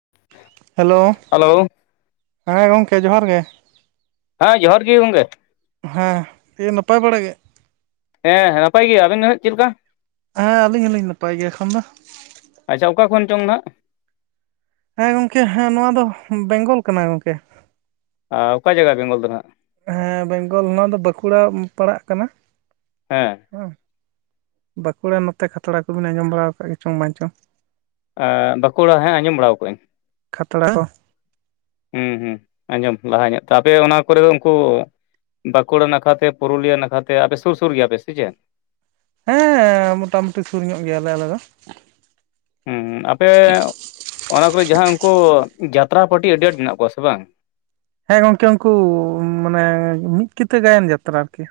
[inaudible] Hello hello ᱦᱮᱸ ᱜᱚᱢᱠᱮ ᱡᱚᱦᱟᱨ ᱜᱮ ᱦᱮᱸ ᱡᱚᱦᱟᱨ ᱜᱮ ᱜᱚᱝᱠᱮ ᱦᱮᱸ ᱫᱤᱭᱮ ᱱᱟᱯᱟᱭ ᱵᱟᱲᱟ ᱜᱮ ᱦᱮᱸ ᱱᱟᱯᱟᱭ ᱜᱮ ᱟᱵᱤᱱ ᱫᱚ ᱦᱜ ᱪᱮᱫ ᱞᱮᱠᱟ ᱦᱮᱸ ᱟᱹᱞᱤᱧ ᱦᱚᱞᱤᱧ ᱱᱟᱯᱟᱭ ᱜᱮᱭᱟ ᱮᱠᱷᱚᱱ ᱫᱚ ᱟᱪᱪᱷᱟ ᱚᱠᱟ ᱠᱷᱚᱱ ᱪᱚᱝ ᱱᱟᱦᱟᱜ ᱦᱮᱸ ᱜᱚᱢᱠᱮ ᱦᱮᱸ ᱱᱚᱣᱟ ᱫᱚ ᱵᱮᱝᱜᱚᱞ ᱠᱟᱱᱟ ᱜᱚᱝᱠᱮ ᱟᱨ ᱚᱠᱟ ᱡᱟᱭᱜᱟ ᱵᱮᱝᱜᱚᱞ ᱫᱚ ᱱᱟᱦᱟᱜ ᱦᱮᱸ ᱵᱮᱝᱜᱚᱞ ᱱᱚᱣᱟ ᱫᱚ ᱵᱟᱸᱠᱩᱲᱟ ᱯᱟᱲᱟᱜ ᱠᱟᱱᱟ ᱦᱮᱸ ᱵᱟᱸᱠᱩᱲᱟ ᱱᱚᱛᱮ ᱠᱷᱟᱛᱲᱟ ᱠᱚᱵᱤᱱ ᱟᱸᱡᱚᱢ ᱵᱟᱲᱟ ᱟᱠᱟᱫ ᱜᱮ ᱪᱚᱝ ᱵᱟᱝ ᱪᱚᱝ ᱟᱼᱼ ᱵᱟᱸᱠᱩᱲᱟ ᱦᱮᱸ ᱟᱸᱡᱚᱢ ᱵᱟᱲᱟᱜ ᱟᱹᱧ ᱠᱷᱟᱛᱲᱟ ᱚᱜ ᱦᱩᱸ ᱦᱩᱸ ᱟᱸᱡᱚᱢ ᱞᱟᱦᱟ ᱧᱚᱜ ᱛ ᱟᱯᱮ ᱚᱱᱟ ᱠᱚᱨᱮ ᱩᱱᱠᱩ ᱵᱟᱸᱠᱩᱲᱟ ᱱᱟᱠᱷᱟᱛᱮ ᱯᱩᱨᱩᱞᱤᱭᱟᱹ ᱱᱟᱠᱷᱟᱛᱮ ᱟᱯᱮ ᱥᱩᱨ ᱥᱩᱨ ᱜᱮᱭᱟᱯᱮ ᱥᱮ ᱪᱮ ᱦᱮᱸ ᱢᱚᱴᱟᱢᱩᱴᱤ ᱥᱩᱨ ᱧᱚᱜ ᱜᱮᱭᱟᱞᱮ ᱟᱞᱮ ᱫᱚ ᱦᱮᱸ ᱟᱯᱮ ᱚᱱᱟ ᱠᱚᱨᱮ ᱡᱟᱦᱟᱸ ᱩᱱᱠᱩ ᱡᱟᱛᱨᱟ ᱯᱟᱴᱤ ᱟᱹᱰᱤ ᱟᱸᱴ ᱢᱮᱱᱟᱜ ᱠᱚᱣᱟ ᱥᱮ ᱵᱟᱝ ᱦᱮᱸ ᱜᱚᱢᱠᱮ ᱩᱱᱠᱩ ᱢᱟᱱᱮ ᱢᱤᱫ ᱠᱤᱛᱟᱹ ᱜᱟᱭᱟᱱ ᱡᱟᱛᱨᱟ ᱟᱨᱠᱤ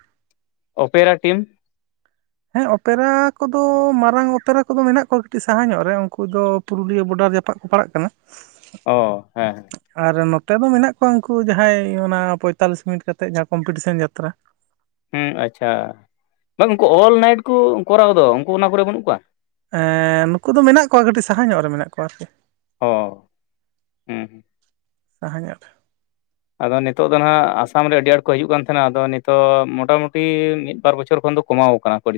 ᱚᱯᱮᱨᱟ ᱴᱤᱢ ᱦᱮᱸ ᱚᱯᱮᱨᱟ ᱠᱚᱫᱚ ᱢᱟᱨᱟᱝ ᱚᱯᱮᱨᱟ ᱠᱚᱫᱚ ᱢᱮᱱᱟᱜ ᱠᱚᱣᱟ ᱠᱟᱹᱴᱤᱡ ᱥᱟᱦᱟ ᱧᱚᱜ ᱨᱮ ᱩᱱᱠᱩ ᱫᱚ ᱯᱩᱨᱩᱞᱤᱭᱟᱹ ᱵᱚᱰᱟᱨ ᱡᱟᱯᱟᱜ ᱠᱚ ᱯᱟᱲᱟᱜ ᱠᱟᱱᱟ ᱚ ᱦᱮᱸ ᱦᱮᱸ ᱟᱨ ᱱᱚᱛᱮ ᱫᱚ ᱢᱮᱱᱟᱜ ᱠᱚᱣᱟ ᱩᱱᱠᱩ ᱡᱟᱦᱟᱸᱭ ᱚᱱᱟ ᱯᱚᱸᱭᱛᱟᱞᱞᱤᱥ ᱢᱤᱱᱤᱴ ᱠᱟᱛᱮᱫ ᱡᱟᱦᱟᱸ ᱠᱚᱢᱯᱤᱴᱤᱥᱮᱱ ᱡᱟᱛᱨᱟ ᱦᱮᱸ ᱟᱪᱪᱷᱟ ᱵᱟᱝ ᱩᱱᱠᱩ ᱚᱞ ᱱᱟᱭᱤᱴ ᱠᱚ ᱠᱚᱨᱟᱣ ᱫᱚ ᱩᱱᱠᱩ ᱚᱱᱟ ᱠᱚᱨᱮ ᱵᱟᱹᱱᱩᱜ ᱠᱚᱣᱟ ᱮ ᱱᱩᱠᱩ ᱫᱚ ᱢᱮᱱᱟᱜ ᱠᱚᱣᱟ ᱠᱟᱹᱴᱤᱡ ᱥᱟᱦᱟ ᱧᱚᱜ ᱨᱮ ᱢᱮᱱᱟᱜ ᱠᱚᱣᱟ ᱚ ᱦᱩᱸ ᱥᱟᱦᱟᱧᱚᱜ ᱟᱫᱚ ᱱᱤᱛᱚᱜ ᱫᱚ ᱦᱟᱜ ᱟᱥᱟᱢ ᱨᱮ ᱟᱹᱰᱤ ᱟᱸᱴ ᱠᱚ ᱦᱤᱡᱩᱜ ᱠᱟᱱ ᱛᱟᱦᱮᱸᱱᱟ ᱟᱫᱚ ᱱᱤᱛᱚᱜ ᱢᱚᱴᱟᱢᱩᱴᱤ ᱢᱤᱫ ᱵᱟᱨ ᱵᱚᱪᱷᱚᱨ ᱠᱷᱚᱱ ᱫᱚ ᱠᱚᱢᱟᱣ ᱠᱟᱱᱟ [inaudible]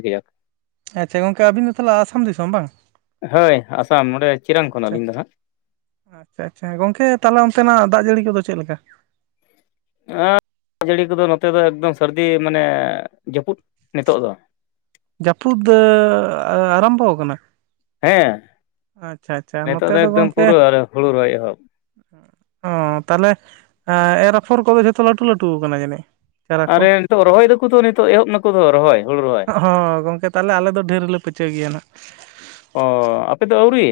ᱟᱪᱪᱷᱟ ᱜᱚᱝᱠᱮ ᱟᱹᱵᱤᱱ ᱫᱚ ᱛᱟᱦᱚᱞᱮ ᱟᱥᱟᱢ ᱫᱤᱥᱚᱢ ᱵᱟᱝ ᱦᱳᱭ ᱟᱥᱟᱢ ᱚᱸᱰᱮ ᱪᱤᱨᱟᱝ ᱠᱷᱚᱱ ᱟᱪᱪᱷᱟ ᱟᱹᱞᱤᱧ ᱫᱚ ᱦᱟᱸᱜ ᱟᱪᱪᱷᱟ ᱟᱪᱪᱷᱟ ᱜᱚᱝᱠᱮ ᱛᱟᱦᱚᱞᱮ ᱚᱱᱛᱮᱱᱟᱜ ᱫᱟᱜ ᱡᱟᱹᱲᱤ ᱠᱚᱫᱚ ᱪᱮᱫ ᱞᱮᱠᱟ ᱚ ᱫᱟᱜ ᱡᱟᱹᱲᱤ ᱠᱚᱫᱚ ᱱᱚᱛᱮ ᱫᱚ ᱮᱠᱫᱚᱢ ᱥᱟᱹᱨᱫᱤ ᱢᱟᱱᱮ ᱡᱟᱹᱯᱩᱫ ᱱᱤᱛᱚᱜ ᱫᱚ ᱡᱟᱹᱯᱩᱫ ᱟᱨᱟᱢᱵᱚ ᱠᱟᱱᱟ ᱦᱮᱸ ᱟᱪᱪᱷᱟ ᱱᱤᱛᱚᱜ ᱱᱚᱛᱮ ᱫᱚ ᱮᱠᱫᱚᱢ ᱜᱚᱝᱠᱮ ᱯᱩᱨᱟᱹ ᱦᱩᱲᱩ ᱨᱚᱦᱚᱭ ᱮᱦᱚᱵ ᱚ ᱛᱟᱦᱚᱞᱮ ᱮᱨ ᱟᱯᱷᱚᱨ ᱠᱚᱫᱚ ᱡᱷᱚᱛᱚ ᱞᱟᱹᱴᱩ ᱞᱟᱹᱴᱩ ᱠᱟᱱᱟ ᱡᱟᱹᱱᱤᱡ ᱪᱟᱨᱟ ᱠᱚ ᱟᱨᱮ ᱱᱤᱛᱚᱜ ᱨᱚᱦᱚᱭ ᱫᱟᱠᱚ ᱛᱚ ᱱᱤᱛᱚᱜ ᱮᱦᱚᱵ ᱱᱟᱠᱚ ᱛᱚ ᱨᱚᱦᱚᱭ ᱦᱩᱲᱩ ᱨᱚᱦᱚᱭ ᱚ ᱜᱚᱝᱠᱮ ᱛᱟᱞᱦᱮ ᱟᱞᱮ ᱫᱚ ᱰᱷᱮᱨ ᱞᱮ ᱯᱟᱹᱪᱟᱹ ᱜᱮᱭᱟ ᱱᱟᱜ ᱚᱻ ᱟᱯᱮᱫᱚ ᱟᱣᱨᱤ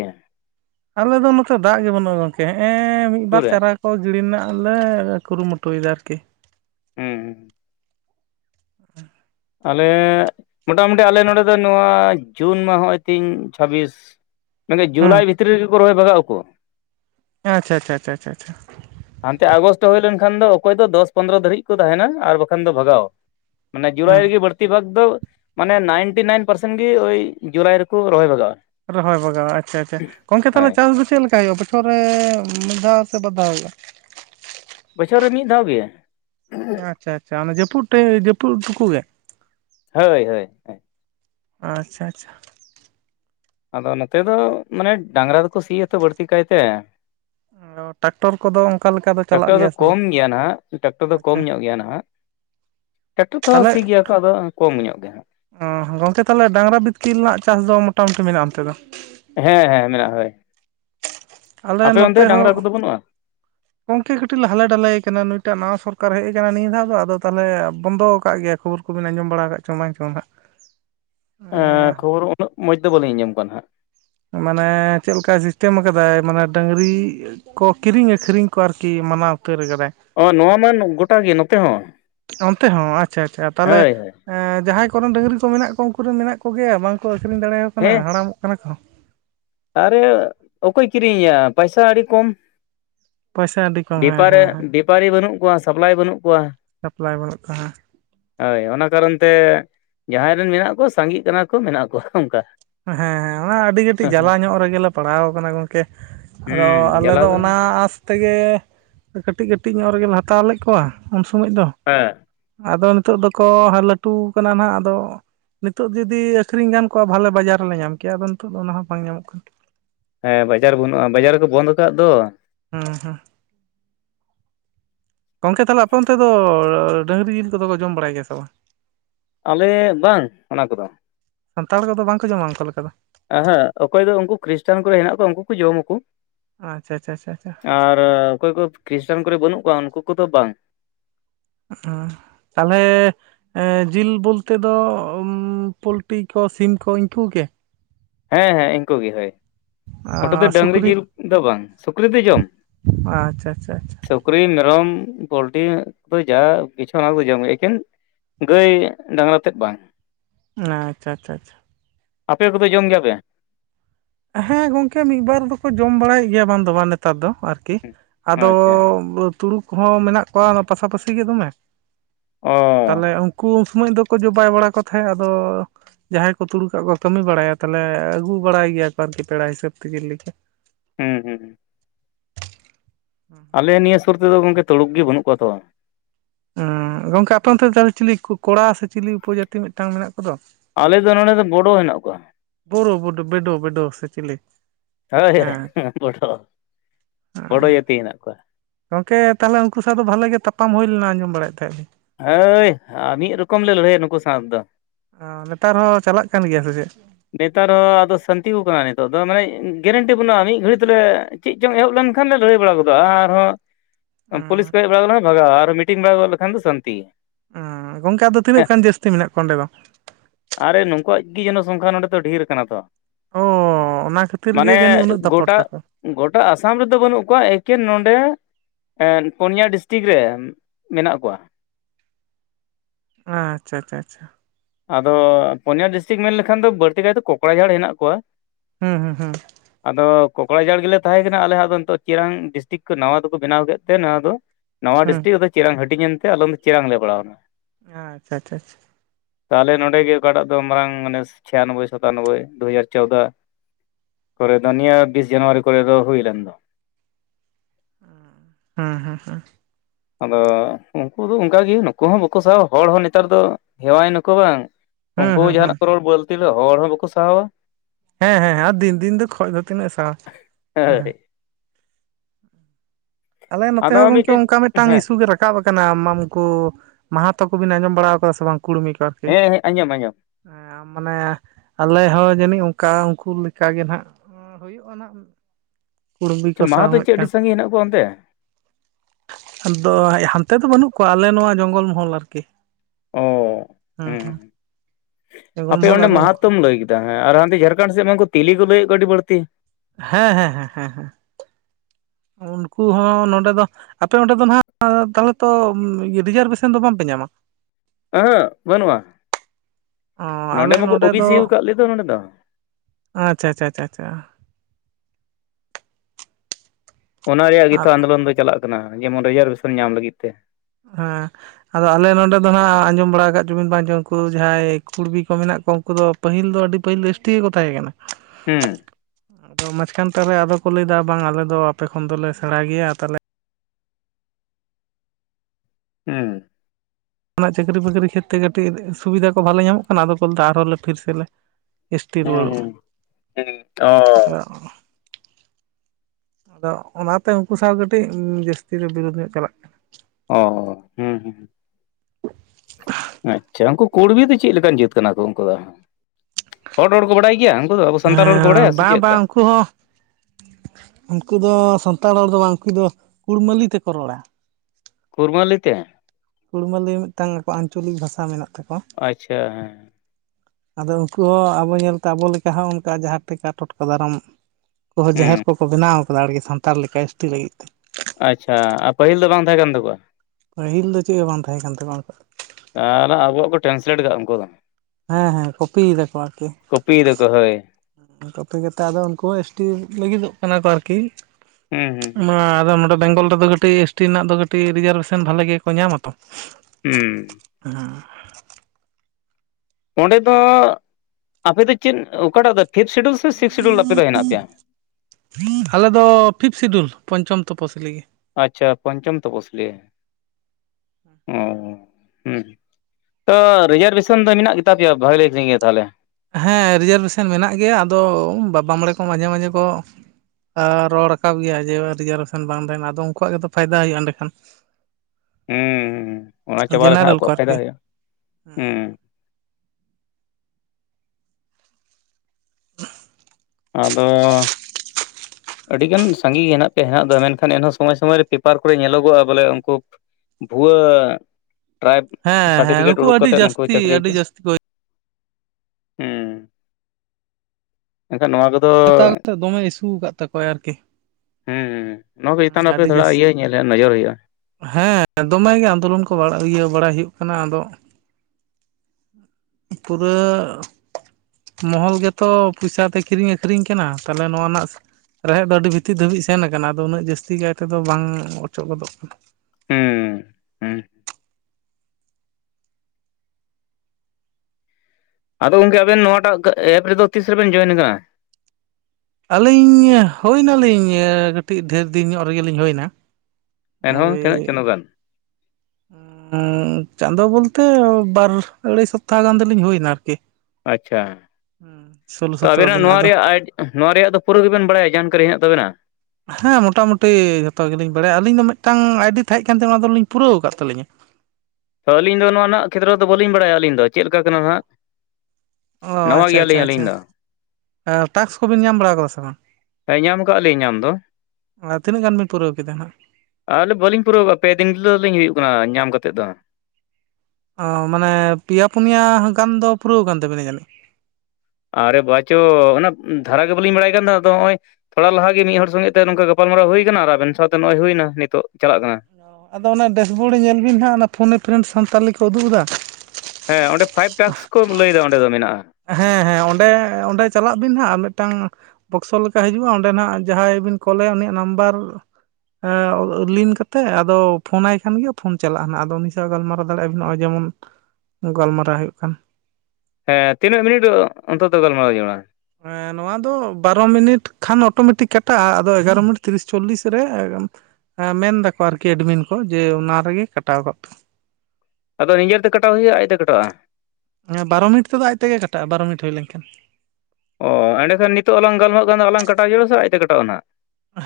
ᱟᱞᱮ ᱫᱚ ᱱᱚᱛᱮ ᱫᱟᱜ ᱜᱮ ᱵᱟᱹᱱᱩᱜᱼᱟ ᱜᱚᱝᱠᱮ ᱦᱮᱜ-ᱮ ᱢᱤᱫ ᱵᱟᱨ ᱛᱩᱨᱮ ᱪᱟᱨᱟ ᱠᱚ ᱜᱤᱲᱤ ᱨᱮᱱᱟᱜ ᱞᱮ ᱠᱩᱨᱩᱢᱩᱴᱩᱭᱫᱟ ᱟᱨᱠᱤ ᱦᱮᱸ ᱟᱞᱮ ᱢᱚᱴᱟᱢᱩᱴᱤ ᱟᱞᱮ ᱱᱚᱰᱮ ᱫᱚ ᱱᱚᱣᱟ ᱡᱩᱱ ᱢᱟ ᱦᱚᱜ-ᱚᱭ ᱛᱤᱧ ᱪᱷᱟᱵᱤᱥ ᱢᱟᱱᱮ ᱡᱩᱞᱟᱭ ᱦᱩᱸ ᱵᱷᱤᱛᱨᱤ ᱨᱮᱜᱮ ᱠᱚ ᱨᱚᱦᱚᱭ ᱵᱟᱜᱟᱜ ᱟᱠᱚ ᱟᱪᱪᱷᱟ ᱪᱷᱟ ᱪᱷᱟ ᱪᱷᱟ ᱦᱟᱱᱛᱮ ᱟᱜᱚᱥᱴ ᱦᱳᱭ ᱞᱮᱱᱠᱷᱟᱱ ᱫᱚ ᱚᱠᱚᱭ ᱫᱚᱥ ᱯᱚᱱᱨᱚ ᱫᱷᱟᱨᱤᱡ ᱠᱚ ᱛᱟᱦᱮᱱᱟ ᱟᱨ ᱵᱟᱠᱷᱟᱱ ᱫᱚ ᱵᱷᱟᱜᱟᱣ ᱢᱟᱱᱮ ᱡᱩᱞᱟᱭ ᱦᱩᱸ ᱨᱮᱜᱮ ᱵᱟᱹᱲᱛᱤ ᱵᱷᱟᱜᱽ ᱫᱚ ᱢᱟᱱᱮ ᱱᱟᱭᱤᱱᱴᱤ ᱱᱟᱭᱤᱱ ᱯᱟᱨᱥᱮᱱ ᱜᱮ ᱳᱭ ᱡᱩᱞᱟᱭ ᱨᱮᱠᱚ ᱨᱚᱦᱚᱭ ᱵᱟᱜᱟᱣᱟ ᱨᱚᱦᱚᱭ ᱵᱟᱜᱟᱣᱟ ᱟᱪᱪᱷᱟ ᱟᱪᱪᱷᱟ ᱜᱚᱝᱠᱮ ᱛᱟᱦᱚᱞᱮ ᱪᱟᱥ ᱫᱚ ᱪᱮᱫ ᱞᱮᱠᱟ ᱦᱳᱭᱳᱜᱼᱟ ᱵᱚᱪᱷᱚᱨ ᱨᱮ ᱢᱤᱫᱷᱟᱣ ᱥᱮ ᱵᱟᱫᱷᱟᱣ ᱦᱳᱭᱳᱜᱼᱟ ᱵᱚᱪᱷᱚᱨ ᱨᱮ ᱢᱤᱫ ᱫᱷᱟᱣ ᱜᱮ ᱟᱪᱪᱷᱟ ᱟᱪᱪᱷᱟ ᱚᱱᱟ ᱡᱟᱹᱯᱩᱫ ᱨᱮ ᱡᱟᱹᱯᱩᱫ ᱴᱩᱠᱩ ᱜᱮ ᱦᱳᱭ ᱦᱳᱭ ᱟᱪᱪᱷᱟ ᱟᱪᱪᱷᱟ ᱟᱫᱚ ᱱᱚᱛᱮ ᱫᱚ ᱢᱟᱱᱮ ᱰᱟᱝᱨᱟ ᱫᱚᱠᱚ ᱥᱤᱭᱟᱛᱚ ᱵᱟᱹᱲᱛᱤ ᱠᱟᱭᱛᱮ ᱚ ᱴᱨᱟᱠᱴᱚᱨ ᱫᱚ ᱵᱟᱝ? ᱠᱚᱢ ᱜᱮᱭᱟ ᱱᱟᱜ ᱴᱨᱟᱠᱴᱚᱨ ᱫᱚ ᱠᱚᱢ ᱟᱪᱪᱷᱟ ᱧᱚᱜ ᱜᱮᱭᱟ ᱱᱟᱦᱟᱜ ᱴᱨᱟᱠᱴᱟᱨ ᱛᱮᱦᱚᱸ ᱥᱤ ᱜᱮᱭᱟ ᱠᱚ ᱟᱫᱚ ᱠᱚᱢ ᱧᱚᱜ ᱜᱮ ᱦᱟᱸᱜ ᱚ ᱜᱚᱝᱠᱮ ᱛᱟᱦᱚᱞᱮ ᱰᱟᱝᱨᱟ ᱵᱤᱛᱠᱤᱞ ᱨᱮᱱᱟᱜ ᱪᱟᱥ ᱫᱚ ᱢᱚᱴᱟᱢᱩᱴᱤ ᱢᱮᱱᱟᱜᱼᱟ ᱚᱱᱛᱮ ᱫᱚ ᱦᱮᱸ ᱦᱮᱸ ᱢᱮᱱᱟᱜ-ᱟ ᱦᱳᱭ ᱟᱞᱮ ᱟᱯᱮ ᱚᱱᱛᱮ ᱱᱚᱛᱮ ᱦᱚᱸ ᱰᱟᱝᱨᱟ ᱠᱚᱫᱚ ᱵᱟᱹᱱᱩᱜᱼᱟ ᱜᱚᱝᱠᱮ ᱠᱟᱹᱴᱤᱡ ᱞᱮ ᱦᱟᱞᱮ ᱰᱟᱞᱮ ᱠᱟᱱᱟ ᱱᱩᱭᱴᱟᱜ ᱱᱟᱣᱟ ᱥᱚᱨᱠᱟᱨ ᱦᱮᱡ ᱠᱟᱱᱟᱭ ᱱᱤᱭᱟᱹ ᱫᱷᱟᱣ ᱫᱚ ᱟᱫᱚ ᱛᱟᱦᱚᱞᱮ ᱵᱚᱱᱫᱚ ᱠᱟᱫ ᱜᱮᱭᱟ ᱟᱸᱡᱚᱢ ᱵᱟᱲᱟ ᱠᱟᱫ ᱪᱚᱝ ᱵᱟᱝ ᱪᱚᱝ ᱦᱟᱸᱜ ᱮ ᱠᱷᱚᱵᱚᱨ ᱩᱱᱟᱹᱜ ᱢᱚᱸᱡᱽ ᱫᱚ ᱵᱟᱹᱞᱤᱧ ᱟᱸᱡᱚᱢ ᱠᱟᱱᱟ ᱦᱟᱸᱜ ᱢᱟᱱᱮ ᱪᱮᱫᱞᱮᱠᱟᱭ ᱥᱤᱥᱴᱮᱢ ᱠᱟᱫᱟᱭ ᱢᱟᱱᱮ ᱰᱟᱝᱨᱤ ᱠᱚ ᱠᱤᱨᱤᱧ ᱟᱹᱠᱷᱨᱤᱧ ᱠᱚ ᱟᱨᱠᱤ ᱢᱟᱱᱟᱣ ᱩᱛᱟᱹᱨ ᱠᱟᱫᱟᱭ ᱚ ᱱᱚᱣᱟ ᱢᱟ ᱜᱚᱴᱟ ᱜᱮ ᱱᱚᱛᱮ ᱦᱚᱸ ᱚᱱᱛᱮ ᱦᱚᱸ ᱟᱪᱪᱷᱟ ᱟᱪᱪᱷᱟ ᱛᱟᱦᱞᱮ ᱦᱳᱭ ᱦᱳᱭ ᱮ ᱡᱟᱦᱟᱭ ᱠᱚᱨᱮᱱ ᱰᱟᱹᱝᱨᱤ ᱠᱚ ᱢᱮᱱᱟᱜ ᱠᱚᱣᱟ ᱩᱱᱠᱩ ᱨᱮᱱ ᱢᱮᱱᱟᱜ ᱠᱚᱜᱮᱭᱟ ᱵᱟᱝᱠᱚ ᱟᱹᱠᱷᱨᱤᱧ ᱫᱟᱲᱮ ᱭᱟᱠᱚ ᱠᱟᱱᱟ ᱦᱮᱸ ᱦᱟᱲᱟᱢᱚᱜ ᱠᱟᱱᱟ ᱠᱚ᱾ ᱟᱨᱮ ᱚᱠᱚᱭ ᱠᱤᱨᱤᱧᱮᱭᱟ ᱯᱚᱭᱥᱟ ᱟᱹᱰᱤ ᱠᱚᱢ ᱯᱚᱭᱥᱟ ᱟᱹᱰᱤ ᱠᱩ ᱵᱮᱯᱟᱨᱮ ᱵᱮᱯᱟᱨᱤ ᱵᱟᱹᱱᱩᱜ ᱠᱚᱣᱟ ᱥᱟᱯᱞᱟᱭ ᱵᱟᱹᱱᱩᱜ ᱠᱚᱣᱟ ᱥᱟᱯᱞᱟᱭ ᱵᱟᱹᱱᱩᱜ ᱛᱟᱦᱟ ᱦᱳᱭ ᱚᱱᱟ ᱫᱚ ᱚᱱᱛᱮ ᱡᱟᱦᱟᱸᱭ ᱨᱮᱱ ᱢᱮᱱᱟᱜ ᱠᱚᱣᱟ ᱥᱟᱜᱤᱜ ᱠᱟᱱᱟ ᱠᱚ ᱢᱮᱱᱟᱜ ᱠᱚᱣᱟ ᱚᱱᱠᱟ ᱦᱮ ᱚᱱᱟ ᱟᱹᱰᱤ ᱜᱟᱴ ᱛᱤ ᱡᱟᱞᱟ ᱧᱚᱜ ᱨᱮᱜᱮ ᱞᱮ ᱯᱟᱲᱟᱣ ᱟᱠᱟᱱᱟ ᱜᱚᱝᱠᱮ ᱟᱫᱚ ᱦᱩᱸ ᱡᱟᱞᱟ ᱟᱞᱮᱫᱚ ᱫᱚ ᱚᱱᱟ ᱟᱥ ᱛᱮᱜᱮ ᱠᱟᱹᱴᱤᱡ ᱠᱟᱹᱴᱤᱡ ᱧᱚᱜ ᱨᱮᱜᱮᱞᱮ ᱦᱟᱛᱟᱣ ᱞᱮᱫ ᱠᱚᱣᱟ ᱩᱱ ᱥᱚᱢᱚᱭ ᱫᱚ᱾ ᱦᱮ ᱟᱫᱚ ᱱᱤᱛᱚᱜ ᱫᱚᱠᱚ ᱦᱟᱨ ᱞᱟᱴᱩ ᱠᱟᱱᱟ ᱱᱟᱦᱟᱜ ᱟᱫᱚ ᱱᱤᱛᱚᱜ ᱡᱩᱫᱤ ᱟᱹᱠᱨᱤᱧ ᱜᱟᱱ ᱠᱚᱜᱟ ᱵᱷᱟᱞᱮ ᱵᱟᱡᱟᱨ ᱨᱮᱞᱮ ᱧᱟᱢ ᱠᱮᱭᱟ ᱟᱫᱚ ᱱᱤᱛᱚᱜ ᱫᱚ ᱚᱱᱟ ᱦᱚᱸ ᱵᱟᱝ ᱧᱟᱢᱚᱜ ᱠᱟᱱᱟ ᱦᱮᱸ ᱵᱟᱡᱟᱨ ᱵᱟᱹᱱᱩᱜᱼᱟ ᱵᱟᱡᱟᱨ ᱨᱮᱠᱚ ᱵᱚᱱᱫᱚ ᱠᱟᱫ ᱫᱚ ᱦᱩᱸ ᱦᱩᱸ ᱜᱚᱝᱠᱮ ᱛᱟᱦᱚᱞᱮ ᱟᱯᱮ ᱚᱱᱛᱮ ᱫᱚ ᱰᱟᱹᱝᱨᱤ ᱡᱤᱞ ᱠᱚᱫᱚ ᱠᱚ ᱡᱚᱢ ᱵᱟᱲᱟᱭ ᱜᱮᱭᱟ ᱥᱮ ᱵᱟᱝ? ᱟᱞᱮ ᱵᱟᱝ ᱚᱱᱟ ᱠᱚᱫᱚ ᱥᱟᱱᱛᱟᱲ ᱠᱚᱫᱚ ᱵᱟᱝᱠᱚ ᱡᱚᱢᱟ ᱚᱱᱠᱟ ᱞᱮᱠᱟ ᱫᱚ ᱟᱦᱟᱜ ᱚᱠᱚᱭ ᱫᱚ ᱩᱱᱠᱩ ᱠᱷᱨᱤᱥᱴᱟᱱ ᱠᱚᱨᱮ ᱦᱮᱱᱟᱜ ᱠᱚᱣᱟ ᱩᱱᱠᱩ ᱠᱚ ᱡᱚᱢᱟ ᱠᱚ᱾ ᱟᱪᱪᱷᱟ ᱟᱪᱪᱷᱟ ᱪᱷᱟ ᱪᱷᱟ ᱪᱷᱟ ᱟᱨ ᱚᱠᱚᱭ ᱠᱚ ᱠᱷᱨᱤᱥᱴᱟᱱ ᱠᱚᱨᱮ ᱵᱟᱱᱩᱜ ᱠᱚᱣᱟ ᱩᱱᱠᱩ ᱠᱚᱫᱚ ᱵᱟᱝ᱾ ᱦᱩ ᱛᱟᱦᱚᱞᱮ ᱮ ᱡᱤᱞ ᱵᱚᱞᱛᱮ ᱫᱚ ᱯᱳᱞᱴᱤ ᱠᱚ ᱥᱤᱢ ᱠᱚ ᱤᱱᱠᱩ ᱜᱮ ᱦᱮ ᱦᱮ ᱤᱱᱠᱩ ᱜᱮ ᱦᱳᱭ ᱦᱚᱴᱮ ᱫᱚ ᱟᱨ ᱰᱟᱝᱨᱤ ᱥᱩᱠᱨᱤ ᱡᱤᱞ ᱫᱚ ᱵᱟᱝ ᱥᱩᱠᱨᱤ ᱫᱚ ᱡᱚᱢ ᱟᱪᱪᱷᱟ ᱟᱪᱪᱷᱟ ᱟᱪᱪᱷᱟ ᱥᱩᱠᱷᱨᱤ ᱢᱮᱨᱚᱢ ᱵᱚᱞᱴᱤ ᱫᱚ ᱡᱟ ᱵᱤᱪᱷᱟᱹᱣᱟ ᱚᱱᱟ ᱠᱚᱫᱚ ᱡᱚᱢ ᱦᱩᱭᱩᱜᱼᱟ ᱮᱠᱮᱱ ᱜᱟᱹᱭ ᱰᱟᱝᱜᱨᱟ ᱛᱮᱫ ᱵᱟᱝ ᱟ ᱟᱪᱪᱷᱟ ᱟᱪᱪᱷᱟ ᱟᱪᱪᱷᱟ- ᱟᱯᱮ ᱠᱚᱯᱮ ᱡᱚᱢ ᱜᱮᱭᱟ ᱯᱮ? ᱦᱮᱸ ᱜᱚᱝᱠᱮ ᱢᱤᱫ ᱵᱟᱨ ᱫᱚᱠᱚ ᱡᱚᱢ ᱵᱟᱲᱟᱭᱮᱜ ᱜᱮᱭᱟ ᱵᱟᱝ ᱫᱚ ᱵᱟᱝ ᱱᱮᱛᱟᱨ ᱫᱚ ᱟᱨ ᱠᱤ ᱟᱫᱚ ᱟᱪᱪᱷᱟ ᱛᱩᱲᱩᱠ ᱠᱚᱦᱚᱸ ᱢᱮᱱᱟᱜ ᱠᱚᱣᱟ ᱚᱱᱟ ᱯᱟᱥᱟᱯᱟᱥᱤ ᱜᱮ ᱫᱚᱢᱮ ᱚ ᱛᱟᱦᱚᱞᱮ ᱩᱱᱠᱩ ᱩᱱ ᱥᱚᱢᱚᱭ ᱫᱚᱠᱚ ᱡᱚᱵᱟᱭ ᱵᱟᱲᱟ ᱠᱚ ᱛᱟᱦᱮᱸᱜ ᱟᱫᱚ ᱡᱟᱦᱟᱸᱭ ᱠᱚ ᱛᱩᱲᱩᱠᱟᱜ ᱠᱚ ᱠᱟᱹᱢᱤ ᱵᱟᱲᱟᱭᱟ ᱛᱟᱦᱚᱞᱮ ᱟᱹᱜᱩ ᱵᱟᱲᱟᱭ ᱜᱮᱭᱟ ᱠᱚ ᱟᱨᱠᱤ ᱯᱮᱲᱟ ᱦᱤᱥᱟᱹᱵᱽ ᱛᱮ ᱡᱮᱞ ᱞᱮᱠᱟ ᱦᱩᱸ ᱦᱩᱸ ᱦᱩᱸ ᱟᱞᱮ ᱱᱤᱭᱟᱹ ᱥᱩᱨ ᱛᱮᱫᱚ ᱜᱚᱝᱠᱮ ᱛᱩᱲᱩᱠ ᱜᱮ ᱵᱟᱹᱱᱩᱜ ᱠᱚᱣᱟ ᱛᱚ ᱩᱸ ᱜᱚᱝᱠᱮ ᱟᱯᱮ ᱚᱱᱛᱮ ᱛᱟᱦᱚᱞᱮ ᱪᱤᱞᱤ ᱠᱚᱲᱟ ᱥᱮ ᱪᱤᱞᱤ ᱩᱯᱚᱡᱟᱹᱛᱤ ᱢᱤᱫᱴᱟᱝ ᱢᱮᱱᱟᱜ ᱠᱚᱫᱚ? ᱟᱞᱮ ᱫᱚ ᱱᱚᱰᱮ ᱫᱚ ᱵᱳᱰᱳ ᱦᱮᱱᱟᱜ ᱠᱚᱣᱟ ᱵᱳᱨᱳ ᱵᱳᱰ ᱵᱮᱰᱳ ᱵᱮᱰᱳ ᱥᱮ ᱪᱤᱞᱤ? ᱦᱳᱭ ᱦᱮᱸ ᱦᱳᱭ ᱵᱚᱰᱚ ᱵᱳᱰᱳ ᱡᱟᱹᱛᱤ ᱦᱮᱱᱟᱜ ᱠᱚᱣᱟ ᱜᱚᱢᱠᱮ ᱛᱟᱦᱚᱞᱮ ᱩᱱᱠᱩ ᱥᱟᱶ ᱫᱚ ᱵᱷᱟᱞᱮ ᱜᱮ ᱛᱟᱯᱟᱢ ᱦᱩᱭ ᱞᱮᱱᱟ ᱟᱡᱚᱢ ᱵᱟᱲᱟᱭᱮᱫ ᱛᱟᱦᱮᱫ ᱞᱤᱧ ᱦᱟᱹᱭ ᱢᱤᱫ ᱨᱚᱠᱚᱢ ᱞᱮ ᱞᱟᱹᱲᱦᱟᱹᱭ ᱭᱟ ᱱᱩᱠᱩ ᱥᱟᱶ ᱛᱮᱫᱚ ᱦᱚᱸ ᱱᱮᱛᱟᱨ ᱦᱚ ᱪᱟᱞᱟᱜ ᱠᱟᱱ ᱜᱮᱭᱟ ᱥᱮ ᱪᱮᱫ? ᱱᱮᱛᱟᱨ ᱦᱚᱸ ᱟᱫᱚ ᱥᱟᱱᱛᱤ ᱣᱟᱠᱟᱱᱟ ᱱᱤᱛᱚᱜ ᱫᱚ ᱢᱟᱱᱮ ᱜᱮᱨᱮᱱᱴᱤ ᱵᱟᱹᱱᱩᱜᱼᱟ ᱢᱤᱫ ᱜᱷᱟᱹᱲᱤ ᱛᱮᱞᱮ ᱪᱮᱫ ᱪᱚᱝ ᱮᱦᱚᱵ ᱞᱮᱱᱠᱷᱟᱱ ᱞᱮ ᱞᱟᱹᱭ ᱵᱟᱲᱟ ᱜᱚᱫᱟ ᱟᱨᱦᱚᱸ ᱯᱩᱞᱤᱥ ᱠᱚ ᱦᱮᱡ ᱵᱟᱲᱟ [unintelligible] ᱵᱷᱟᱜᱟᱜ-ᱟ ᱟᱨ ᱢᱤᱴᱤᱝ ᱵᱟᱲᱟ ᱜᱚᱫ ᱞᱮᱠᱷᱟᱱ ᱫᱚ ᱥᱟᱱᱛᱤ ᱚ ᱜᱚᱝᱠᱮ ᱟᱫᱚ ᱛᱤᱱᱟᱹᱜ ᱜᱟᱱ ᱡᱟᱹᱥᱛᱤ ᱢᱮᱱᱟᱜ ᱠᱚᱣᱟ ᱚᱸᱰᱮ ᱫᱚ? ᱟᱨᱮ ᱱᱩᱠᱩᱣᱟᱜ ᱜᱤ ᱡᱚᱱᱚᱥᱚᱝᱠᱷᱟ ᱱᱚᱸᱰᱮ ᱫᱚ ᱰᱷᱤᱨ ᱠᱟᱱᱟ ᱛᱚ ᱚ ᱚᱱᱟ ᱠᱷᱟᱹᱛᱤᱨ ᱜᱮ ᱡᱟᱹᱱᱤᱡ ᱢᱟᱱᱮ ᱩᱱᱟᱹᱜ ᱫᱟᱯᱚᱴ ᱜᱚᱴᱟ ᱛᱟᱠᱚ ᱜᱚᱴᱟ ᱟᱥᱟᱢ ᱨᱮᱫᱚ ᱵᱟᱱᱩᱜ ᱠᱚᱣᱟ ᱮᱠᱮᱱ ᱱᱚᱰᱮ ᱮᱱ ᱯᱳᱱᱭᱟ ᱰᱤᱥᱴᱤᱠ ᱨᱮ ᱢᱮᱱᱟᱜ ᱠᱚᱣᱟ ᱟᱪᱪᱷᱟ ᱟᱪᱪᱷᱟ ᱟᱪᱪᱷᱟ᱾ ᱟᱫᱚ ᱯᱚᱱᱭᱟ ᱰᱤᱥᱴᱤᱠ ᱢᱮᱱ ᱞᱮᱠᱷᱟᱱ ᱫᱚ ᱵᱟᱹᱲᱛᱤ ᱠᱟᱭᱛᱮ ᱠᱚᱠᱲᱟ ᱡᱷᱟᱲ ᱦᱮᱱᱟᱜ ᱠᱚᱣᱟ᱾ ᱦᱩᱸ ᱦᱩᱸ ᱦᱩᱸ ᱟᱫᱚ ᱠᱚᱠᱲᱟ ᱡᱷᱟᱲ ᱜᱮᱞᱮ ᱛᱟᱦᱮᱸ ᱠᱟᱱᱟ ᱟᱞᱮ ᱫᱚ ᱱᱤᱛᱚᱜ ᱪᱤᱨᱟᱝ ᱰᱤᱥᱴᱤᱠ ᱠᱚ ᱱᱟᱣᱟ ᱫᱚᱠᱚ ᱵᱮᱱᱟᱣ ᱠᱮᱫ ᱛᱮ ᱱᱚᱣᱟ ᱫᱚ ᱱᱟᱣᱟ ᱰᱤᱥᱴᱤᱠ ᱟᱫᱚ ᱪᱤᱨᱟᱝ ᱦᱟᱴᱤᱧ ᱮᱱᱛᱮ ᱟᱞᱮ ᱫᱚ ᱪᱤᱨᱟᱝ ᱞᱮ ᱯᱟᱲᱟᱣᱮᱱᱟ᱾ ᱟᱪᱪᱷᱟ ᱟᱪᱪᱷᱟ ᱟᱪᱪᱷᱟ᱾ ᱛᱟᱦᱞᱮ ᱱᱚᱸᱰᱮ ᱜᱮ ᱚᱠᱟᱴᱟᱜ ᱫᱚ ᱢᱟᱨᱟᱝ ᱢᱟᱱᱮ ᱪᱷᱤᱭᱟᱱᱚᱵᱚᱭ ᱥᱟᱛᱟᱱᱚᱵᱚᱭ ᱫᱩᱦᱟᱡᱟᱨ ᱪᱚᱣᱫᱟ᱾ ᱠᱚᱨᱮ ᱫᱚ ᱱᱤᱭᱟᱹ ᱵᱤᱥ ᱡᱟᱱᱩᱣᱟᱨᱤ ᱠᱚᱨᱮ ᱠᱚ ᱦᱩᱭ ᱞᱮᱱ ᱫᱚ᱾ ᱦᱩᱸ ᱦᱩᱸ ᱦᱩᱸ ᱟᱫᱚ ᱩᱱᱠᱩ ᱫᱚ ᱚᱱᱠᱟᱜᱤ ᱱᱩᱠᱩ ᱦᱚᱸ ᱵᱟᱠᱚ ᱥᱟᱵᱟ ᱦᱚᱲ ᱦᱚᱸ ᱱᱮᱛᱟᱨ ᱫᱚ ᱦᱮᱣᱟᱭᱱᱟᱠᱚ ᱵᱟᱝ᱾ ᱦᱩᱸ ᱩᱱᱠᱩ ᱦᱚᱸ ᱦᱩᱸ ᱡᱟᱦᱟᱱᱟᱜ ᱦᱩᱸ ᱠᱚ ᱨᱚᱲ ᱵᱟᱞᱛᱤ ᱞᱮ ᱦᱚᱲ ᱦᱚᱸ ᱵᱟᱠᱚ ᱥᱟᱦᱟᱣᱟ ᱦᱮᱸ ᱦᱮᱸ ᱟᱨ ᱫᱤᱱ ᱫᱤᱱ ᱫᱚ ᱠᱷᱚᱭ ᱫᱚ ᱛᱤᱱᱟᱹᱜ-ᱮ ᱥᱟᱦᱟᱣᱟ ᱦᱮᱸ ᱦᱮᱸ ᱦᱳᱭ ᱦᱮᱸ ᱟᱞᱮ ᱱᱚᱛᱮ ᱟᱫᱚ ᱦᱚᱸ ᱜᱚᱝᱠᱮ ᱢᱤᱫᱴᱤᱡ ᱚᱱᱠᱟ ᱢᱤᱫᱴᱟᱝ ᱦᱮᱸ ᱤᱥᱩ ᱜᱮ ᱨᱟᱠ ᱠᱟᱵ ᱟᱠᱟᱱᱟ ᱢᱟᱢᱠᱩ ᱢᱟᱦᱟᱛᱚ ᱠᱩᱵᱤᱱ ᱟᱡᱚᱢ ᱵᱟᱲᱟ ᱟᱠᱟᱫᱟ ᱥᱮ ᱵᱟᱝ ᱠᱩᱲᱢᱤ ᱠᱚ? ᱟᱨᱠᱤ ᱦᱮᱸ ᱦᱮᱸ ᱟᱸᱡᱚᱢ ᱟᱸᱡᱚᱢ᱾ ᱦᱮᱸ ᱢᱟᱱᱮ ᱟᱞᱮ ᱦᱚᱸ ᱡᱟᱱᱤᱡ ᱚᱱᱠᱟ ᱩᱱᱠᱩ ᱞᱮᱠᱟᱜᱮ ᱦᱟᱸᱜ ᱦᱩᱭᱩᱜ-ᱟ ᱱᱟᱜ, ᱠᱩᱲᱵᱤ ᱠᱚ ᱥᱟᱶ ᱢᱤᱫᱴᱟᱝ ᱜᱤ ᱦᱮᱱᱟᱜ ᱠᱚᱣᱟ ᱚᱱᱛᱮ᱾ ᱟᱫᱚ ᱦᱟᱱᱛᱮ ᱫᱚ ᱵᱟᱱᱩᱜ ᱠᱚᱣᱟ ᱟᱞᱮ ᱱᱚᱣᱟ ᱡᱚᱝᱜᱚᱞ ᱢᱚᱦᱚᱞ ᱟᱨᱠᱤ᱾ ᱚ ᱦᱩᱸ ᱦᱩᱸ ᱟᱯᱮ ᱚᱸᱰᱮ ᱢᱟᱦᱟᱛᱚᱢ ᱞᱟᱹᱭ ᱠᱮᱫᱟ ᱮᱸ ᱟᱨ ᱦᱟᱱᱰᱮ ᱡᱷᱟᱠᱷᱚᱸᱰ ᱥᱮᱫ ᱢᱟ ᱩᱱᱠᱩ ᱛᱤᱞᱤ ᱠᱚ ᱞᱟᱹᱭᱮᱫ ᱠᱚᱣᱟ ᱟᱰᱤ ᱵᱟ. ᱲᱛᱤ᱾ ᱦᱮᱸ ᱦᱮᱸ ᱦᱮᱸ ᱦᱮᱸ ᱩᱱᱠᱩ ᱦᱚᱸ ᱱᱚᱰᱮ ᱫᱚ ᱟᱯᱮ ᱚᱸᱰᱮ ᱫᱚ ᱱᱟᱦᱜ ᱛᱟᱦᱞᱮ ᱛᱚ ᱨᱤᱡᱟᱨᱵᱷᱮᱥᱚᱱ ᱫᱚ ᱵᱟᱝᱯᱮ ᱧᱟᱢᱟ? ᱮᱦᱮᱸ ᱵᱟᱹᱱᱩᱜ-ᱟ᱾ ᱚ ᱟᱞᱮ ᱱᱚᱰᱮ ᱢᱟᱠᱚ ᱚ ᱵᱤ ᱫᱚ ᱥᱤ ᱟᱠᱟᱜ ᱞᱮ ᱫᱚ ᱱᱚᱸᱰᱮ ᱫᱚ᱾ ᱟᱪᱪᱷᱟ ᱟᱪᱪᱷᱟ ᱟᱪᱪᱷᱟ᱾ ᱚᱱᱟ ᱨᱮᱭᱟᱜ ᱜᱮᱛᱚ ᱟᱱᱫᱚᱞᱟ. ᱱ ᱫᱚ ᱪᱟᱞᱟᱜ ᱠᱟᱱᱟ ᱡᱮᱢᱚᱱ ᱨᱮᱡᱟ. ᱨᱵᱮᱥᱟ. ᱱ ᱧᱟᱢ ᱞᱟᱜᱤᱫ ᱛᱮ᱾ ᱦᱟᱸᱻ ᱟᱫᱚ ᱟᱞᱮ ᱱᱚᱰᱮ ᱫᱚ ᱱᱟᱦᱜ ᱟᱸᱡᱚᱢ ᱵᱟᱲᱟ ᱟᱠᱟᱫ ᱪᱚ ᱵᱤᱱ ᱵᱟᱝ ᱪᱚᱝ ᱩᱱᱠᱩ ᱡᱟᱦᱟᱸᱭ ᱠᱩᱲᱵᱤ ᱠᱚ ᱢᱮᱱᱟᱜ ᱠᱚᱣᱟ ᱩᱱᱠᱩ ᱫᱚ ᱯᱟ. ᱦᱤᱞ ᱫᱚ ᱟ. ᱰᱤ ᱯᱟ. ᱦᱤᱞ ᱫᱚ ᱮᱥᱴᱤ ᱜᱮᱠᱚ ᱛᱟᱸᱦᱮᱸ ᱠᱟᱱᱟ᱾ ᱦᱩᱸ᱾ ᱟᱫᱚ ᱢᱟᱡᱠᱷᱟᱱ ᱛᱟᱞᱦᱮ ᱟᱫᱚ ᱠᱚ ᱞᱟᱹᱭᱫᱟ ᱵᱟᱝ ᱟᱞᱮ ᱫᱚ ᱟᱯᱮ ᱠᱷᱚᱱ ᱫᱚᱞᱮ ᱥᱮᱬᱟ ᱜᱮᱭᱟ ᱛᱟᱞᱦᱮ ᱦᱩᱸ᱾ ᱵᱚᱱᱟᱜ ᱪᱟ. ᱠᱨᱤ ᱵᱟ. ᱠᱨᱤ ᱠᱷᱮᱛᱨᱮ ᱠᱟᱴᱤᱡ ᱥᱩᱵᱤᱫᱟ ᱠᱚ ᱵᱷᱟᱞᱮ ᱧᱟᱢᱚᱜ ᱠᱟᱱᱟ ᱟᱫᱚ ᱠᱚ ᱞᱟᱹᱭ ᱫᱟ ᱟᱨᱦᱚᱸ ᱞᱮ ᱯᱷᱤᱨᱥᱮ ᱞᱮ ᱦᱩᱸ-ᱦᱩᱸ ᱦᱩᱸ ᱚᱻ ᱟᱫᱚ ᱟᱫᱚ ᱚᱱᱟᱛᱮ ᱩᱱᱠᱩ ᱥᱟᱶ ᱠᱟᱹᱴᱤᱡ ᱡᱟᱥᱛᱤ ᱫᱚ ᱵᱤᱨᱩᱫ ᱧᱚᱜ ᱪᱟᱞᱟᱜ ᱠᱟᱱᱟ᱾ ᱚ ᱦᱩᱸ ᱦᱩᱸ᱾ ᱟᱪᱪᱷᱟ ᱩᱱᱠᱩ ᱠᱩᱸᱲᱵᱤ ᱫᱚ ᱪᱮᱫ ᱞᱮᱠᱟᱱ ᱡᱟᱹᱛ ᱠᱟᱱᱟ ᱠᱚ ᱩᱱᱠᱩ ᱫᱚ ᱦᱚᱲ ᱨᱚᱲ ᱠᱚ ᱵᱟᱲᱟᱭ ᱜᱮᱭᱟ? ᱫᱚ ᱟᱵᱚ ᱥᱟᱱᱛᱟᱲ ᱨᱚᱲ ᱠᱚ ᱦᱮᱸ ᱵᱟᱰᱟᱭᱟ ᱥᱮ ᱵᱟᱝ ᱪᱮᱫ ᱵᱟᱝ ᱞᱮᱠᱟ? ᱩᱱᱠᱩ ᱦᱚᱸ ᱩᱱᱠᱩ ᱫᱚ ᱥᱟᱱᱛᱟᱲ ᱦᱚᱲ ᱫᱚ ᱵᱟᱝ ᱩᱱᱠᱩ ᱫᱚ ᱠᱩᱲᱢᱟᱹᱞᱤ ᱛᱮᱠᱚ ᱨᱚᱲᱟ᱾ ᱠᱩᱲᱢᱟᱹᱞᱤ ᱛᱮ᱾ ᱠᱩᱲᱢᱟᱹᱞᱤ ᱢᱤᱫᱴᱟᱝ ᱟᱠᱚᱣᱟᱜ ᱟᱧᱪᱚᱞᱤᱠ ᱵᱷᱟᱥᱟ ᱢᱮᱱᱟᱜ ᱛᱟᱠᱚᱣᱟ᱾ ᱟᱪᱪᱷᱟ ᱦᱮᱸ ᱟᱫᱚ ᱩᱱᱠᱩ ᱦᱚᱸ ᱟᱵᱚ ᱧᱮᱞᱛᱮ ᱟᱵᱚ ᱞᱮᱠᱟ ᱦᱚᱸ ᱚᱱᱠᱟ ᱡᱟᱸᱦᱟᱸ ᱴᱮᱠᱟ ᱴᱚᱴᱠᱟ ᱫᱟᱨᱟᱢ ᱩᱱᱠᱚᱸ ᱦᱚᱸ ᱡᱟᱦᱮᱨ ᱦᱩᱸ ᱠᱚᱠᱚ ᱵᱮᱱᱟᱣ ᱠᱟᱫᱟ ᱟᱨᱠᱤ ᱥᱟᱱᱛᱟᱲ ᱞᱮᱠᱟ ᱮᱥᱴᱤ ᱞᱟᱹᱜᱤᱫ ᱛᱮ᱾ ᱟᱪᱪᱷᱟ ᱟᱨ ᱯᱟᱹᱦᱤᱞ ᱫᱚ ᱵᱟᱝ ᱛᱟᱸᱦᱮᱸ ᱠᱟᱱ ᱛᱟᱠᱩᱣᱟ᱾ ᱯᱟ. ᱦᱤᱞ ᱫᱚ ᱪᱮᱫ ᱦᱚᱸ ᱵᱟᱝ ᱛᱟᱸᱦᱮᱸ ᱠᱟᱱ ᱛᱟᱠᱚᱣᱟ ᱩᱱᱠᱟᱣᱟᱜ᱾ ᱛᱟᱦᱞᱮ ᱟᱵᱚᱣᱟᱜ ᱠᱚ ᱴᱨᱟᱱᱥᱞᱮᱴ ᱠᱟᱜᱼᱟ ᱩᱱᱠᱩ ᱫᱚ᱾ ᱦᱮᱸ ᱦᱮᱸ ᱠᱚᱯᱤᱭᱮᱫᱟ ᱠᱚ ᱟᱨᱠᱤ᱾ ᱠᱚᱯᱤᱭ ᱫᱟᱠᱚ ᱦᱳᱭ ᱠᱚᱯᱤ ᱠᱟᱛᱮᱫ ᱟᱫᱚ ᱩᱱᱠᱩ ᱦᱚᱸ ᱮᱥᱴᱤ ᱞᱟᱜᱤᱫᱚᱜ ᱠᱟᱱᱟ ᱠᱚ ᱟᱨᱠᱤ᱾ ᱦᱩᱸ ᱦᱩᱸ ᱢᱟ ᱟᱫᱚ ᱱᱚᱰᱮ ᱵᱮᱝᱜᱚᱞ ᱨᱮ ᱫᱚ ᱠᱟᱴᱤᱡ ᱮᱥᱴᱤ ᱨᱮᱱᱟᱜ ᱫᱚ ᱠᱟᱴᱤᱡ ᱨᱤᱡᱟᱨᱵᱷᱮᱥᱚᱱ ᱵᱷᱟᱞᱮ ᱜᱮᱠᱚ ᱧᱟᱢ ᱟᱛᱚ ᱦᱩᱸᱻ ᱦᱮᱸ ᱚᱸᱰᱮ ᱫᱚ ᱟᱯᱮᱫ ᱫᱚ ᱪᱮᱫ ᱚᱠᱟᱴᱟᱜ ᱫᱚ ᱯᱷᱤᱯᱛᱷ ᱥᱤᱰᱩᱞ ᱥᱮ ᱥᱤᱠᱥ ᱥᱤᱰᱩᱞ ᱟᱯᱮ ᱫᱚ ᱦᱮᱱᱟᱜ ᱯᱮᱭᱟ ᱟᱞᱮ ᱫᱚ ᱯᱷᱤᱯᱛᱷ ᱥᱤᱰᱩᱞ ᱯᱚᱧᱪᱷᱚᱢ ᱛᱚᱯᱚᱥᱤᱞᱤ ᱜᱮ ᱟᱪᱪᱷᱟ ᱯᱚᱧᱪᱚᱢ ᱛᱚᱯᱚᱥᱤᱞᱤ ᱚ ᱦᱮᱸ ᱛᱚ ᱨᱤᱡᱟᱨᱵᱷᱮᱥᱚᱱ ᱫᱚ ᱢᱮᱱᱟᱜ ᱜᱮᱛᱟ ᱯᱮᱭᱟ ᱵᱷᱟᱜᱤ ᱤᱟᱦᱤᱡ ᱜᱮ ᱛᱟᱦᱚᱞᱮ ᱦᱮᱸ ᱨᱤᱡᱟᱨᱵᱷᱮᱥᱮᱱ ᱢᱮᱱᱟᱜ ᱜᱮᱭᱟ ᱟᱫᱚ ᱵᱟ ᱵᱟᱢᱚᱬᱮ ᱠᱚ ᱢᱟᱡᱷᱮᱼᱢᱟᱡᱷᱮ ᱠᱚ ᱨᱚᱲ ᱨᱟᱠᱟᱵ ᱜᱮᱭᱟ ᱡᱮ ᱨᱤᱡᱟᱨᱵᱷᱮᱥᱚᱱ ᱵᱟᱝ ᱛᱟᱦᱮᱱᱟ ᱟᱫᱚ ᱩᱱᱠᱩᱣᱟᱜ ᱜᱮᱛᱚ ᱯᱷᱟᱭᱫᱟ ᱦᱩᱭᱩᱜᱼᱟ ᱮᱸᱰᱮᱠᱷᱟᱱ ᱦᱩᱸ ᱚᱱᱟ ᱪᱟᱵᱟ ᱞᱮᱠᱷᱟᱱ ᱡᱮᱱᱟᱨᱮᱞ ᱠᱚ ᱟᱠᱚᱣᱟᱜ ᱯᱷᱟᱭᱫᱟ ᱟᱨᱠᱤ ᱦᱩᱭᱩᱜᱼᱟ ᱦᱩᱸ ᱟᱫᱚ ᱟ. ᱰᱤᱜᱟᱱ ᱥᱟᱸᱜᱤ ᱜᱮ ᱦᱮᱱᱟᱜ ᱯᱮᱭᱟ ᱦᱮᱱᱟᱜᱫᱚ ᱢᱮᱱᱠᱷᱟᱱ ᱮᱱᱦᱚᱸ ᱥᱚᱢᱚᱭ ᱥᱚᱢᱚᱭ ᱨᱮ ᱯᱮᱯᱟᱨ ᱠᱚᱨᱮ ᱧᱮᱞᱚᱜᱚᱜᱼᱟ ᱵᱚᱞᱮ ᱩᱱᱠᱩ ᱵᱷᱩᱣᱟᱹ ᱴᱨᱟᱭᱤᱵᱽ ᱦᱮᱸ ᱦᱮᱸ ᱥᱟᱴᱤᱯᱤᱠᱮᱴ ᱱᱩᱠᱩ ᱩᱰᱩᱠ ᱟᱹᱰᱤ ᱠᱟᱛᱮᱫ ᱱᱩᱠᱩ ᱡᱟᱹᱥᱛᱤ ᱪᱟ. ᱟᱹᱰᱤ ᱠᱨᱤᱭᱟᱠᱩ᱾ ᱡᱟᱹᱥᱛᱤ ᱠᱚ ᱦᱮᱸ ᱮᱱᱠᱷᱟᱱ ᱱᱚᱣᱟ ᱫᱚ ᱦᱟᱛᱟᱣ ᱠᱟᱛᱮᱫ ᱫᱚᱢᱮ ᱤᱥᱩ ᱠᱟᱫ ᱛᱟᱠᱚᱣᱟᱭ ᱟᱨᱠᱤ ᱦᱩ ᱱᱚᱣᱟ ᱠᱚ ᱪᱮᱛᱟᱱ ᱦᱮᱸ ᱟᱯᱮ ᱟᱹᱰᱤ ᱛᱷᱚᱲᱟ ᱡᱟᱹᱥ ᱤᱭᱟᱹ ᱧᱮᱞ ᱤᱭᱟᱹ ᱱᱚᱡᱚᱨ ᱦᱩᱭᱩᱜᱼᱟ ᱦᱮᱸ ᱫᱚᱢᱮ ᱜᱮ ᱟᱱᱫᱳᱞᱚᱱ ᱠᱚ ᱤᱭᱟᱹ ᱵᱟᱲᱟᱭ ᱦᱩᱭᱩᱜ ᱠᱟᱱᱟ ᱟᱫᱚ ᱯᱩᱨᱟᱹ ᱢᱚᱦᱚᱞ ᱜᱮᱛᱚ ᱯᱚᱭᱥᱟᱛᱮ ᱠᱤᱨᱤᱧ ᱟᱹᱠᱷᱨᱤᱧ ᱠᱟᱱᱟ ᱛᱟᱦᱚᱞᱮ ᱱᱚᱣᱟ ᱨᱮᱱᱟᱜ ᱨᱮᱦᱮᱫ ᱫᱚ ᱟᱹᱰᱤ ᱵᱷᱤᱛᱤᱨ ᱫᱷᱟᱹᱵᱤᱡ ᱥᱮᱱ ᱟᱠᱟᱱᱟ ᱟᱫᱚ ᱩᱱᱟᱹᱜ ᱡᱟᱹᱥᱛᱤ ᱠᱟᱭ ᱛᱮᱫᱚ ᱵᱟᱝ ᱚᱪᱚᱜ ᱜᱚᱫᱚᱜ ᱠᱟᱱᱟ ᱦᱩᱸ ᱦᱩᱸ ᱟᱫᱚ ᱜᱚᱝᱠᱮ ᱟᱵᱮᱱ ᱱᱚᱣᱟᱴᱟᱜ ᱮᱯ ᱨᱮᱫᱚ ᱛᱤᱥ ᱨᱮᱵᱮᱱ ᱡᱚᱭᱮᱱ ᱟᱠᱟᱱᱟ? ᱟᱹᱞᱤᱧ ᱦᱩᱭ ᱱᱟᱞᱤᱧ ᱠᱟᱹᱴᱤᱡ ᱰᱷᱮᱨ ᱫᱤᱱ ᱧᱚᱜ ᱨᱮᱜᱮᱞᱤᱧ ᱦᱩᱭᱱᱟ ᱮᱱᱦᱚᱸ ᱛᱤᱱᱟᱹᱜ ᱪᱟᱸᱫᱳ ᱜᱟᱱ ᱪᱟᱸᱫᱚ ᱵᱚᱞᱛᱮ ᱵᱟᱨ ᱟᱹᱲᱟᱹᱭ ᱥᱚᱯᱛᱟᱦᱚ ᱜᱟᱱ ᱫᱚᱞᱤᱧ ᱦᱩᱭᱱᱟ ᱟᱨᱠᱤ ᱟᱪᱪᱷᱟ ᱥᱳᱞᱳ ᱛᱚ ᱥᱚᱛᱨᱚ ᱟᱵᱮᱱᱟᱜ ᱫᱤᱱ ᱱᱚᱣᱟ ᱟᱫᱚ ᱨᱮᱭᱟᱜ ᱱᱚᱣᱟ ᱨᱮᱭᱟᱜ ᱫᱚ ᱯᱩᱨᱟᱹ ᱜᱮᱵᱮᱱ ᱵᱟᱲᱟᱭᱟ ᱡᱟᱱᱠᱟᱨᱤ ᱦᱮᱱᱟᱜ ᱛᱟᱵᱮᱱᱟ? ᱦᱮᱸ ᱢᱚᱴᱟᱢᱩᱴᱤ ᱡᱷᱚᱛᱚ ᱜᱮᱞᱤᱧ ᱵᱟᱲᱟᱭᱟ ᱟᱹᱞᱤᱧ ᱫᱚ ᱢᱤᱫᱴᱟᱝ ᱟᱭᱰᱤ ᱛᱟᱦᱮᱸ ᱠᱟᱱ ᱛᱤᱧᱟᱹ ᱱᱚᱱᱟ ᱫᱚᱞᱤᱧ ᱯᱩᱨᱟᱹᱣ ᱟᱠᱟᱫ ᱛᱟᱹᱞᱤᱧᱟ ᱟᱹᱞᱤᱧ ᱫᱚ ᱱᱚᱣᱟ ᱱᱟᱜ ᱠᱷᱮᱛᱨᱚ ᱫᱚ ᱵᱟᱹᱞᱤᱧ ᱵᱟᱲᱟᱭᱟ ᱟᱹᱞᱤᱧ ᱫᱚ ᱪᱮᱫ ᱞᱮᱠᱟ ᱠᱟᱱᱟ ᱦᱟᱜ ᱚ ᱟᱪᱪᱷᱟ ᱟᱪᱪᱷᱟ ᱟᱪᱪᱷᱟ ᱫᱚ ᱴᱟᱠᱥ ᱠᱚᱵᱮᱱ ᱧᱟᱢ ᱵᱟᱲᱟ ᱟᱠᱟᱫᱟ ᱥᱮ ᱵᱟᱝ? ᱦᱮᱸ ᱧᱟᱢ ᱠᱟᱜ ᱞᱤᱧ ᱧᱟᱢ ᱫᱚ ᱟᱨ ᱛᱤᱱᱟᱹᱜ ᱜᱟᱱ ᱵᱤᱱ ᱯᱩᱨᱟᱹᱣ ᱠᱮᱫᱟ ᱱᱟᱦᱟᱜ? ᱟᱨ ᱵᱟᱹᱞᱤᱧ ᱯᱩᱨᱟᱹᱣ ᱠᱟᱫᱟ ᱯᱮ ᱫᱤᱱ ᱦᱤᱞᱚᱜ ᱞᱤᱧ ᱦᱩᱭᱩᱜ ᱠᱟᱱᱟ ᱧᱟᱢ ᱠᱟᱛᱮᱫ ᱫᱚ ᱚ ᱢᱟᱱᱮ ᱯᱮᱭᱟ ᱯᱩᱱᱭᱟ ᱜᱟᱱ ᱫᱚ ᱯᱩᱨᱟᱹᱣ ᱠᱟᱱ ᱛᱟᱹᱵᱤᱱᱟ ᱡᱟᱹᱱᱤᱡ ᱟᱨᱮ ᱵᱟᱪᱚ ᱚᱱᱟ ᱫᱷᱟᱨᱟ ᱜᱮ ᱵᱟᱹᱞᱤᱧ ᱵᱟᱲᱟᱭ ᱠᱟᱱ ᱛᱟᱦᱮᱸ ᱟᱫᱚ ᱱᱚᱜᱼᱚᱭ ᱛᱷᱚᱲᱟ ᱞᱟᱦᱟ ᱜᱮ ᱢᱤᱫ ᱦᱚᱲ ᱥᱚᱸᱜᱮ ᱛᱮ ᱱᱚᱝᱠᱟ ᱜᱟᱯᱟᱞᱢᱟᱨᱟᱣ ᱦᱩᱭ ᱟᱠᱟᱱᱟ ᱟᱨ ᱟᱵᱮᱱ ᱥᱟᱶᱛᱮ ᱱᱚᱜᱚᱭ ᱦᱩᱭᱱᱟ ᱱᱤᱛᱚᱜ ᱪᱟᱞᱟᱜ ᱠᱟᱱᱟ ᱟᱫᱚ ᱚᱱᱟ ᱰᱮᱥᱵᱳᱲ ᱨᱮ ᱧᱮᱞ ᱵᱤᱱ ᱦᱟᱸᱜ ᱚᱱᱟ ᱯᱷᱳᱱ ᱮ ᱯᱷᱨᱮᱱᱰ ᱥᱟᱱᱛᱟᱞᱤ ᱠᱚ ᱩᱫᱩᱜ ᱮᱫᱟ? ᱦᱮᱸ ᱚᱸᱰᱮ ᱯᱷᱟᱭᱤᱵ ᱴᱟᱠᱥ ᱠᱚ ᱞᱟᱹᱭᱮᱫᱟ ᱚᱸᱰᱮ ᱫᱚ ᱢᱮᱱᱟᱜᱼᱟ ᱦᱮᱸ ᱦᱮᱸ ᱚᱸᱰᱮ ᱚᱸᱰᱮ ᱪᱟᱞᱟᱜ ᱵᱤᱱ ᱦᱟᱜ ᱢᱤᱫᱴᱟᱝ ᱵᱚᱠᱥᱚ ᱞᱮᱠᱟ ᱦᱤᱡᱩᱜᱼᱟ ᱚᱸᱰᱮ ᱱᱟᱜ ᱡᱟᱦᱟᱸᱭ ᱵᱤᱱ ᱠᱚᱞᱮᱭᱟ ᱩᱱᱤᱭᱟᱜ ᱱᱟᱢᱵᱟᱨ ᱞᱤᱱ ᱠᱟᱛᱮᱜ ᱟᱫᱚ ᱯᱷᱳᱱ ᱟᱭ ᱠᱷᱟᱱ ᱜᱮ ᱯᱷᱳᱱ ᱪᱟᱞᱟᱜᱼᱟ ᱟᱫᱚ ᱩᱱᱤ ᱥᱟᱶ ᱜᱟᱞᱢᱟᱨᱟᱣ ᱫᱟᱲᱮᱭᱟᱜᱼᱟ ᱵᱤᱱ ᱱᱚᱜᱼᱚᱭ ᱡᱮᱢᱚᱱ ᱜᱟᱞᱢᱟᱨᱟᱣ ᱦᱩᱭᱩᱜ ᱠᱟᱱ ᱦᱮᱸ ᱛᱤᱱᱟᱹᱜ ᱢᱤᱱᱤᱴ ᱚᱱᱛᱚ ᱛᱚ ᱜᱟᱞᱢᱟᱨᱟᱣ ᱦᱩᱭᱩᱜ ᱟ ᱱᱚᱣᱟ ᱫᱚ ᱵᱟᱨᱚ ᱢᱤᱱᱤᱴ ᱠᱷᱟᱱ ᱚᱴᱳᱢᱮᱴᱤᱠ ᱠᱟᱴᱟᱜᱼᱟ ᱟᱫᱚ ᱮᱜᱟᱨᱳ ᱢᱤᱱᱤᱴ ᱛᱤᱨᱤᱥ ᱪᱚᱞᱞᱤᱥ ᱨᱮ ᱢᱮᱱ ᱫᱟᱠᱚ ᱟᱨᱠᱤ ᱮᱰᱢᱤᱱ ᱠᱚ ᱡᱮ ᱚᱱᱟ ᱨᱮᱜᱮ ᱠᱟᱴᱟᱣ ᱠᱚᱜ ᱯᱮ ᱟᱫᱚ ᱱᱤᱡᱮᱛᱮ ᱠᱟᱴᱟᱣ ᱦᱩᱭᱩᱜᱼᱟ, ᱟᱡᱛᱮ ᱠᱟᱴᱟᱜᱼᱟ ᱦᱮᱸ ᱵᱟᱨ ᱢᱤᱱᱤᱴ ᱛᱮᱫᱚ ᱟᱡ ᱛᱮᱜᱮ ᱠᱟᱴᱟᱜᱼᱟ ᱵᱟᱨᱳ ᱢᱤᱱᱤᱴ ᱦᱩᱭ ᱞᱮᱱᱠᱷᱟᱱ ᱚ ᱮᱸᱰᱮᱠᱷᱟᱱ ᱱᱤᱛᱚᱜ ᱟᱞᱟᱝ ᱜᱟᱞᱢᱟᱨᱟᱜ ᱠᱟᱱ ᱫᱚ ᱟᱞᱟᱝ ᱠᱟᱴᱟᱣ ᱦᱩᱭᱩᱜᱼᱟ ᱥᱮ ᱟᱡᱛᱮ ᱠᱟᱴᱟᱜᱼᱟ ᱱᱟᱦᱟᱜ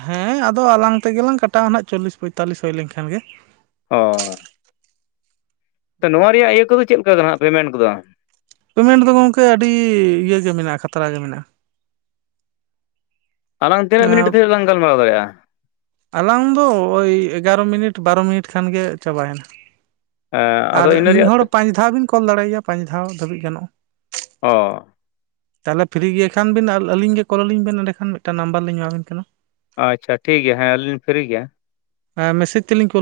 ᱦᱮᱸ ᱟᱫᱚ ᱟᱞᱟᱝ ᱛᱮᱜᱮᱞᱟᱝ ᱠᱟᱴᱟᱣᱟ ᱱᱟᱦᱟᱜ ᱪᱚᱞᱞᱤᱥ ᱯᱚᱸᱭᱛᱟᱞᱞᱤᱥ ᱦᱩᱭ ᱞᱮᱱᱠᱷᱟᱱ ᱜᱮ ᱚ ᱛᱚ ᱱᱚᱣᱟ ᱨᱮᱭᱟᱜ ᱤᱭᱟᱹ ᱠᱚᱫᱚ ᱪᱮᱫ ᱞᱮᱠᱟ ᱠᱟᱱᱟ ᱯᱮᱢᱮᱱᱴ ᱠᱚᱫᱚ ᱯᱮᱢᱮᱱᱴ ᱫᱚ ᱜᱚᱝᱠᱮ ᱟᱹᱰᱤ ᱤᱭᱟᱹ ᱜᱮ ᱢᱮᱱᱟᱜᱼᱟ ᱠᱷᱟᱛᱨᱟ ᱜᱮ ᱢᱮᱱᱟᱜᱼᱟ ᱟᱞᱟᱝ ᱛᱤᱱᱟᱹ ᱢᱤᱱᱴ ᱢᱮᱱᱟᱜᱼᱟ ᱛᱮᱞᱟᱝ ᱞᱟᱝ ᱜᱟᱞᱢᱟᱨᱟᱣ ᱫᱟᱲᱮᱼᱟ ᱟᱞᱟᱝ ᱫᱚ ᱳᱭ ᱮᱜᱟᱨᱚ ᱢᱤᱱᱤᱴ ᱵᱟᱨᱚ ᱢᱤᱱᱤᱴ ᱠᱷᱟᱱᱜ ᱪᱟᱵᱟᱭᱮᱱᱟ ᱦᱮᱸ ᱟᱫᱚ ᱟᱨ ᱤᱱᱟᱹ ᱢᱤᱫ ᱨᱮᱭᱟᱜ ᱦᱚᱲ ᱯᱟᱸᱪ ᱫᱷᱟᱣ ᱵᱤᱱ ᱠᱚᱞ ᱫᱟᱲᱮᱭᱟᱭᱟ ᱯᱟᱸᱪ ᱫᱷᱟᱣ ᱫᱷᱟᱹᱵᱤᱡ ᱜᱟᱱᱚᱜᱼᱟ ᱚ ᱛᱟᱦᱚᱞᱮ ᱯᱷᱤᱨᱤ ᱜᱮ ᱠᱷᱟᱱ ᱵᱤᱱ ᱟᱨ ᱟᱹᱞᱤᱧ ᱜᱮ ᱠᱚᱞ ᱟᱹᱞᱤᱧ ᱵᱮᱱ ᱮᱸᱰᱮ ᱠᱷᱟᱱ ᱢᱤᱫᱴᱟᱝ ᱱᱟᱢᱵᱟᱨ ᱞᱤᱧ ᱮᱢᱟᱵᱤᱱ ᱠᱟᱱᱟ ᱟᱪᱪᱷᱟ ᱴᱷᱤᱠ ᱜᱮᱭᱟ ᱦᱮᱸ ᱟᱹᱞᱤᱧ ᱯᱷᱤᱨᱤ ᱜᱮᱭᱟ ᱦᱮᱸ ᱢᱮᱥᱮᱡᱽ ᱛᱮᱞᱤᱧ ᱠᱳᱞ